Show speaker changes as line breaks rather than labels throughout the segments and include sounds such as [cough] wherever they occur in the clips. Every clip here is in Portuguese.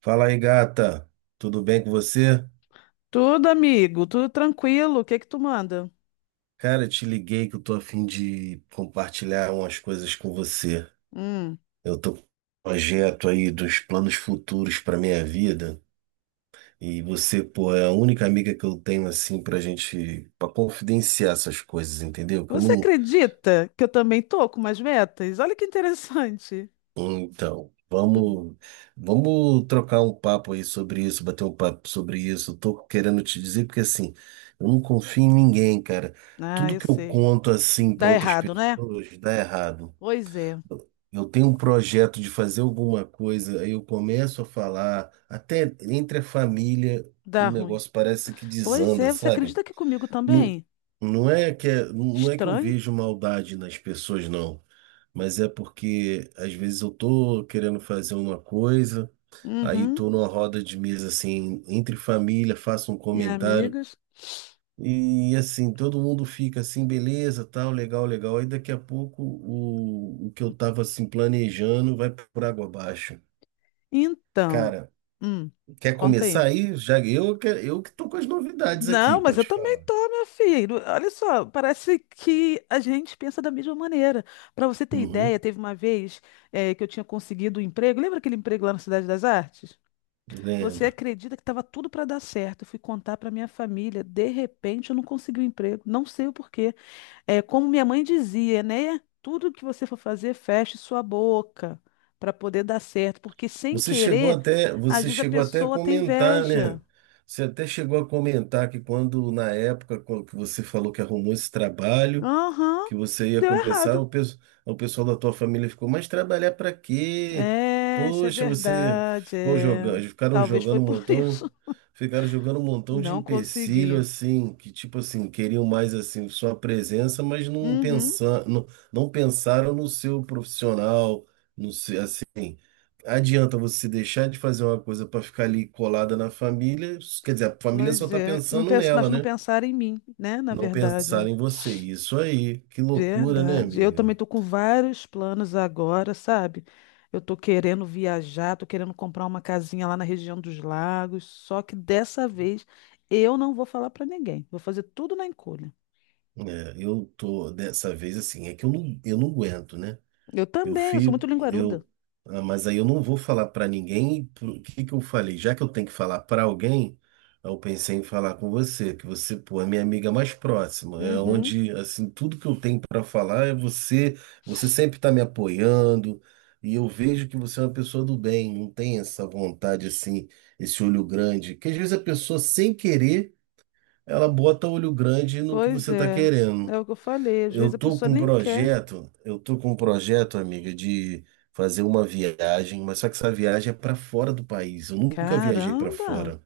Fala aí, gata. Tudo bem com você?
Tudo, amigo, tudo tranquilo. O que que tu manda?
Cara, eu te liguei que eu tô a fim de compartilhar umas coisas com você.
Hum.
Eu tô com um projeto aí dos planos futuros para minha vida e você, pô, é a única amiga que eu tenho assim pra gente, pra confidenciar essas coisas, entendeu? Que eu
Você
não...
acredita que eu também tô com umas metas? Olha que interessante.
Então,
Hum.
vamos, vamos trocar um papo aí sobre isso, bater um papo sobre isso. Eu tô querendo te dizer porque assim, eu não confio em ninguém, cara.
Ah,
Tudo
eu
que eu
sei.
conto assim para
Dá
outras
errado, né?
pessoas dá errado.
Pois é,
Eu tenho um projeto de fazer alguma coisa, aí eu começo a falar, até entre a família,
dá
o
ruim.
negócio parece que
Pois
desanda,
é, você
sabe?
acredita que comigo
Não,
também?
não é que não é que eu
Estranho?
vejo maldade nas pessoas, não, mas é porque às vezes eu tô querendo fazer uma coisa, aí
Uhum.
tô numa roda de mesa assim, entre família, faço um
E
comentário
amigas?
e assim, todo mundo fica assim, beleza, tal, legal, legal. Aí daqui a pouco o que eu tava assim planejando vai por água abaixo.
Então,
Cara,
hum,
quer
conta aí.
começar aí? Já eu, eu que tô com as novidades aqui
Não, mas
pra
eu
te
também
falar.
tô, meu filho. Olha só, parece que a gente pensa da mesma maneira. Para você ter ideia,
Uhum,
teve uma vez, que eu tinha conseguido um emprego. Lembra aquele emprego lá na Cidade das Artes? Você
lembro.
acredita que estava tudo para dar certo? Eu fui contar para minha família. De repente, eu não consegui o emprego. Não sei o porquê. É, como minha mãe dizia, né? Tudo que você for fazer, feche sua boca para poder dar certo, porque sem
Você chegou
querer,
até,
às
você
vezes a
chegou até a
pessoa tem
comentar, né?
inveja.
Você até chegou a comentar que quando, na época quando que você falou que arrumou esse trabalho,
Aham,
que você ia
deu
começar,
errado.
o pessoal da tua família ficou, mas trabalhar para quê?
É, isso é
Poxa, você
verdade.
ficou
É.
jogando, ficaram
Talvez foi
jogando um
por [laughs]
montão,
isso.
ficaram jogando um montão de
Não
empecilho
consegui.
assim, que tipo assim, queriam mais assim sua presença, mas não
Uhum,
pensar, não, não pensaram no seu profissional, no seu, assim... Adianta você deixar de fazer uma coisa para ficar ali colada na família? Quer dizer, a família só
pois
está
é. Não
pensando
penso, mas
nela,
não
né?
pensar em mim, né? Na
Não
verdade.
pensar
Ó.
em você. Isso aí. Que loucura, né,
Verdade. Eu
amiga?
também tô com vários planos agora, sabe? Eu tô querendo viajar, tô querendo comprar uma casinha lá na região dos lagos. Só que dessa vez eu não vou falar pra ninguém. Vou fazer tudo na encolha.
É, eu tô dessa vez assim, é que eu não aguento, né?
Eu
Eu
também, eu sou
fico,
muito linguaruda.
eu, mas aí eu não vou falar para ninguém. O que que eu falei? Já que eu tenho que falar para alguém, eu pensei em falar com você, que você, pô, é minha amiga mais próxima. É
Uhum,
onde, assim, tudo que eu tenho para falar é você. Você sempre está me apoiando e eu vejo que você é uma pessoa do bem. Não tem essa vontade assim, esse olho grande. Que às vezes a pessoa sem querer, ela bota olho grande no que
pois
você está
é. É
querendo.
o que eu falei. Às
Eu
vezes a
tô
pessoa
com um
nem quer.
projeto, eu tô com um projeto, amiga, de fazer uma viagem, mas só que essa viagem é para fora do país. Eu nunca viajei para
Caramba!
fora.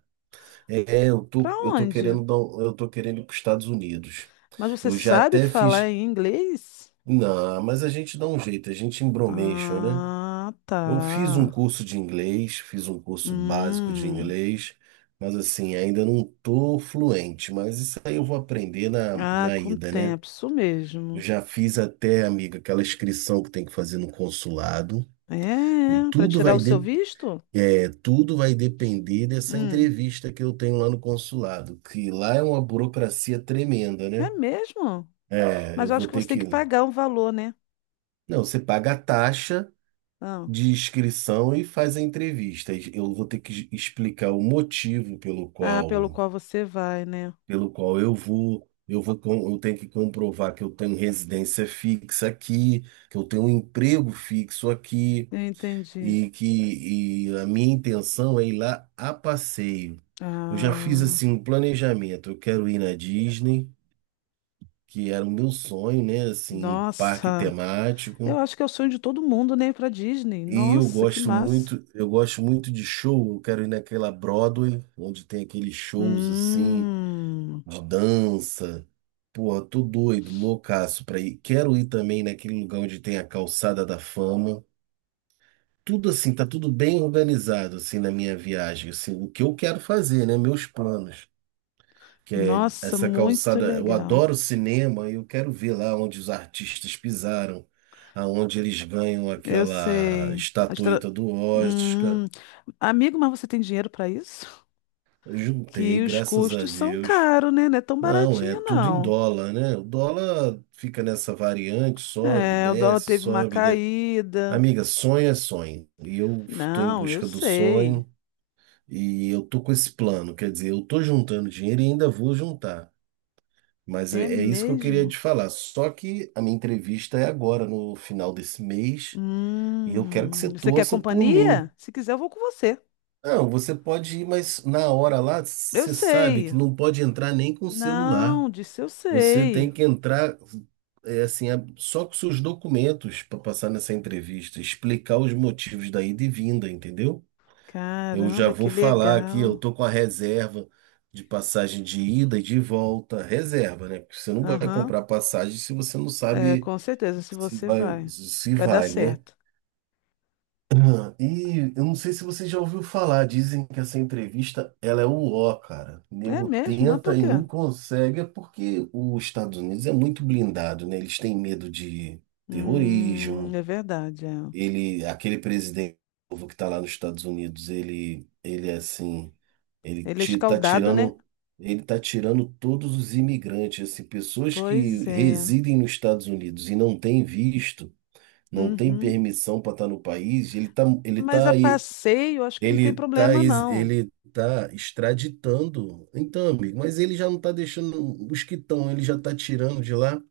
É, eu
Pra
tô, eu tô
onde?
querendo dar, eu tô querendo ir para os Estados Unidos.
Mas você
Eu já
sabe
até
falar
fiz...
em inglês?
não, mas a gente dá um jeito, a gente embromation, né?
Ah,
Eu fiz um
tá.
curso de inglês, fiz um curso básico de
Hum.
inglês, mas assim, ainda não tô fluente, mas isso aí eu vou aprender na,
Ah,
na
com o
ida, né?
tempo, isso
Eu
mesmo.
já fiz até, amiga, aquela inscrição que tem que fazer no consulado.
É, para
Tudo
tirar o
vai,
seu
de,
visto?
tudo vai depender dessa
Hum.
entrevista que eu tenho lá no consulado, que lá é uma burocracia tremenda,
É
né?
mesmo?
Ah, é,
Mas
eu
eu acho
vou
que
ter
você tem que
que...
pagar um valor, né?
Não, você paga a taxa
Ah,
de inscrição e faz a entrevista. Eu vou ter que explicar o motivo
ah, pelo qual você vai, né?
pelo qual eu vou. Eu tenho que comprovar que eu tenho residência fixa aqui, que eu tenho um emprego fixo aqui,
Eu entendi.
e que a minha intenção é ir lá a passeio. Eu já fiz
Ah,
assim um planejamento. Eu quero ir na Disney, que era o meu sonho, né? Assim, um parque
nossa.
temático.
Eu acho que é o sonho de todo mundo, né? Ir pra Disney.
E eu
Nossa, que
gosto
massa.
muito, eu gosto muito de show. Eu quero ir naquela Broadway, onde tem aqueles shows assim
Hum.
de dança. Porra, tô doido, loucaço pra ir. Quero ir também naquele lugar onde tem a Calçada da Fama. Tudo assim, tá tudo bem organizado assim na minha viagem, assim, o que eu quero fazer, né, meus planos, que é
Nossa,
essa
muito
calçada, eu
legal.
adoro cinema, e eu quero ver lá onde os artistas pisaram, aonde eles ganham
Eu
aquela
sei. Astra-
estatueta do Oscar.
Hum, amigo, mas você tem dinheiro para isso?
Eu
Que
juntei,
os
graças a
custos são
Deus.
caros, né? Não é tão
Não, é
baratinho,
tudo em
não.
dólar, né? O dólar fica nessa variante, sobe,
É, o dólar
desce,
teve uma
sobe, desce.
caída.
Amiga, sonho é sonho. E eu estou em
Não, eu
busca do
sei.
sonho. E eu tô com esse plano, quer dizer, eu tô juntando dinheiro e ainda vou juntar. Mas é
É
é isso que eu queria te
mesmo?
falar. Só que a minha entrevista é agora, no final desse mês, e eu quero que você
Você quer
torça por
companhia?
mim.
Se quiser, eu vou com você.
Não, você pode ir, mas na hora lá,
Eu
você sabe
sei.
que não pode entrar nem com o
Não,
celular.
disse eu
Você
sei.
tem que entrar, é assim, só com seus documentos para passar nessa entrevista, explicar os motivos da ida e vinda, entendeu? Eu já
Caramba, que
vou falar aqui, eu
legal.
tô com a reserva de passagem de ida e de volta, reserva, né? Porque você não vai
Aham.
comprar passagem se você não
É,
sabe
com certeza, se
se
você
vai,
vai.
se
Vai dar
vai, né?
certo.
[clears throat] E eu não sei se você já ouviu falar, dizem que essa entrevista, ela é o ó, cara. O
É
nego
mesmo? Mas
tenta
por
e
quê?
não consegue, é porque os Estados Unidos é muito blindado, né? Eles têm medo de terrorismo.
É verdade. É.
Ele, aquele presidente novo que está lá nos Estados Unidos, ele é assim, ele
Ele é
tá
escaldado, né?
tirando, ele tá tirando todos os imigrantes, assim, pessoas que
Pois é.
residem nos Estados Unidos e não têm visto, não têm
Uhum.
permissão para estar no país,
Mas a passeio, acho que não tem problema, não.
ele tá extraditando. Então, amigo, mas ele já não tá deixando os que estão, ele já tá tirando de lá.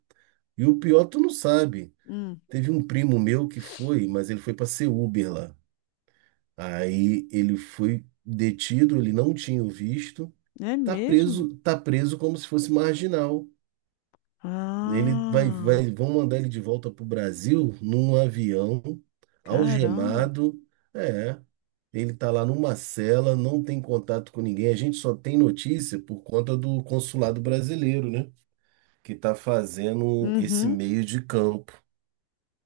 E o pior, tu não sabe.
Hum,
Teve um primo meu que foi, mas ele foi para ser Uber lá. Aí ele foi detido, ele não tinha o visto,
é mesmo?
tá preso como se fosse marginal. Ele
Ah,
vão mandar ele de volta para o Brasil num avião,
caramba.
algemado. É, ele tá lá numa cela, não tem contato com ninguém. A gente só tem notícia por conta do consulado brasileiro, né? Que tá fazendo esse
Uhum.
meio de campo.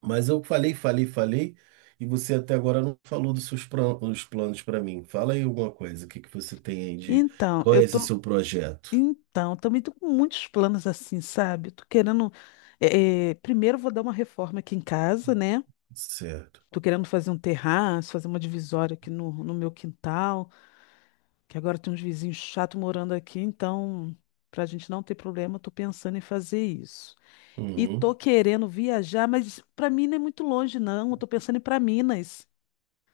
Mas eu falei, falei, falei, e você até agora não falou dos seus os planos para mim. Fala aí alguma coisa, o que que você tem aí de...
Então,
Qual
eu
é esse
tô.
seu projeto?
Então, também tô com muitos planos assim, sabe? Tô querendo. Primeiro, eu vou dar uma reforma aqui em casa, né?
Certo.
Tô querendo fazer um terraço, fazer uma divisória aqui no meu quintal, que agora tem uns vizinhos chatos morando aqui, então, pra gente não ter problema, eu tô pensando em fazer isso. E tô
Uhum.
querendo viajar, mas pra mim não é muito longe, não. Eu tô pensando em ir pra Minas,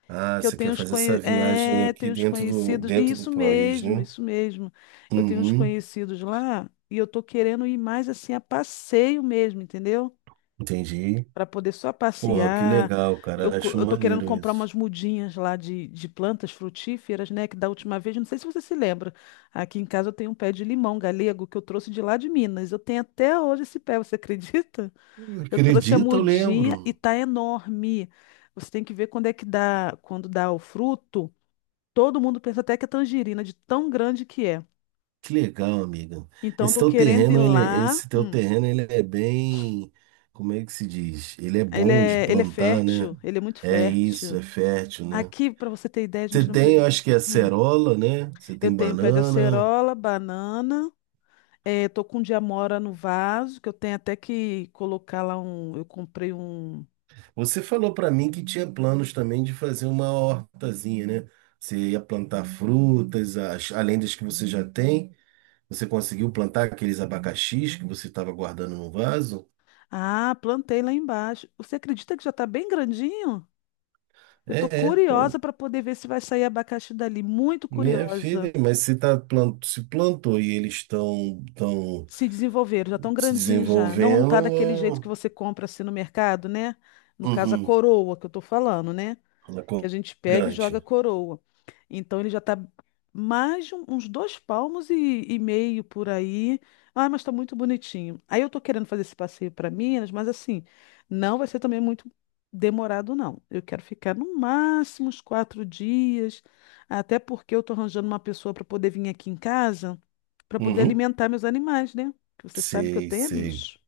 Ah,
que eu
você
tenho
quer
uns,
fazer essa
conhe...
viagem
é,
aqui
tenho uns
dentro do,
conhecidos. E
dentro do
isso
ProRiz,
mesmo,
né?
isso mesmo. Eu tenho uns
Uhum.
conhecidos lá e eu tô querendo ir mais assim a passeio mesmo, entendeu?
Entendi.
Para poder só
Porra, que
passear.
legal, cara. Acho
Eu tô querendo
maneiro
comprar
isso.
umas mudinhas lá de plantas frutíferas, né? Que da última vez, não sei se você se lembra, aqui em casa eu tenho um pé de limão galego que eu trouxe de lá de Minas. Eu tenho até hoje esse pé, você [laughs] acredita? Eu trouxe a
Acredito, eu
mudinha e
lembro.
tá enorme. Você tem que ver quando é que dá, quando dá o fruto. Todo mundo pensa até que é tangerina, de tão grande que é.
Que legal, amiga.
Então, eu
Esse
tô
teu
querendo ir
terreno, ele,
lá.
esse teu terreno, ele é bem, como é que se diz? Ele é bom de
Ele é
plantar, né?
fértil, ele é muito
É isso,
fértil.
é fértil, né?
Aqui, para você ter ideia, a
Você
gente não
tem, eu
precisa.
acho que é
Hum.
acerola, né? Você
Eu
tem
tenho pé de
banana.
acerola, banana. Tô com diamora no vaso, que eu tenho até que colocar lá um. Eu comprei um.
Você falou para mim que tinha planos também de fazer uma hortazinha, né? Você ia plantar frutas, além das que você já tem. Você conseguiu plantar aqueles abacaxis que você estava guardando no vaso?
Ah, plantei lá embaixo. Você acredita que já tá bem grandinho? Eu tô
É, é,
curiosa para poder ver se vai sair abacaxi dali. Muito
minha
curiosa.
filha, mas se, se plantou e eles estão tão tão
Se desenvolveram, já tão
se
grandinhos já. Não
desenvolvendo,
tá daquele jeito que
é...
você compra assim no mercado, né? No caso, a
Uhum,
coroa que eu tô falando, né?
ela
Que a gente pega e
é
joga
gigante.
coroa. Então ele já está uns dois palmos e meio por aí. Ah, mas está muito bonitinho. Aí eu estou querendo fazer esse passeio para Minas, mas assim, não vai ser também muito demorado, não. Eu quero ficar no máximo uns 4 dias, até porque eu estou arranjando uma pessoa para poder vir aqui em casa, para poder
Uhum,
alimentar meus animais, né? Que você sabe que eu
sei,
tenho é
sei.
bicho.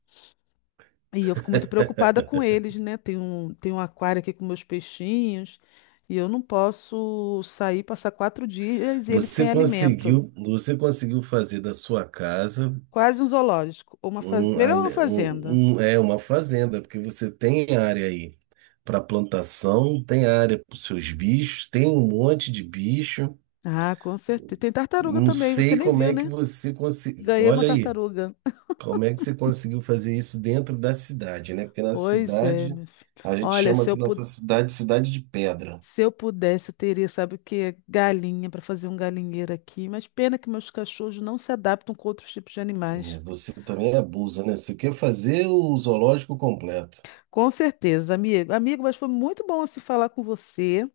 E eu fico muito preocupada com eles, né? Tem um aquário aqui com meus peixinhos e eu não posso sair, passar 4 dias e eles sem alimento.
Você conseguiu fazer da sua casa...
Quase um zoológico. Ou uma faz... Melhor uma fazenda.
É uma fazenda, porque você tem área aí para plantação, tem área para os seus bichos, tem um monte de bicho.
Ah, com certeza. Tem tartaruga
Não
também, você
sei
nem
como
viu,
é que
né?
você conseguiu.
Ganhei uma
Olha aí,
tartaruga.
como é que você conseguiu fazer isso dentro da cidade, né? Porque na
Pois é,
cidade,
meu filho.
a gente
Olha,
chama aqui nossa cidade, cidade de pedra.
se eu pudesse, eu teria, sabe o quê? Galinha para fazer um galinheiro aqui. Mas pena que meus cachorros não se adaptam com outros tipos de
Né?
animais.
Você também abusa, né? Você quer fazer o zoológico completo.
Com certeza, amigo. Amigo, mas foi muito bom se falar com você.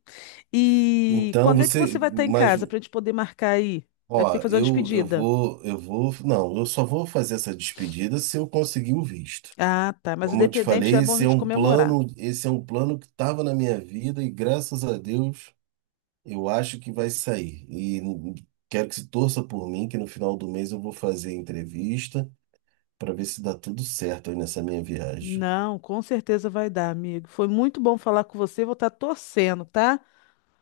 E
Então
quando é que
você,
você vai estar em
mas...
casa para a gente poder marcar aí? A
ó,
gente tem que fazer uma
eu, eu
despedida.
vou, eu vou, não, eu só vou fazer essa despedida se eu conseguir o visto.
Ah, tá. Mas
Como eu te
independente, já
falei,
é bom a
esse é
gente
um
comemorar.
plano, esse é um plano que estava na minha vida e graças a Deus eu acho que vai sair. E quero que se torça por mim, que no final do mês eu vou fazer a entrevista para ver se dá tudo certo aí nessa minha viagem.
Não, com certeza vai dar, amigo. Foi muito bom falar com você. Vou estar torcendo, tá?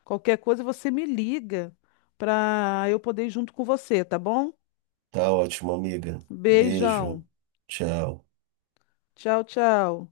Qualquer coisa você me liga para eu poder ir junto com você, tá bom?
Tá ótimo, amiga.
Beijão.
Beijo. Tchau.
Tchau, tchau.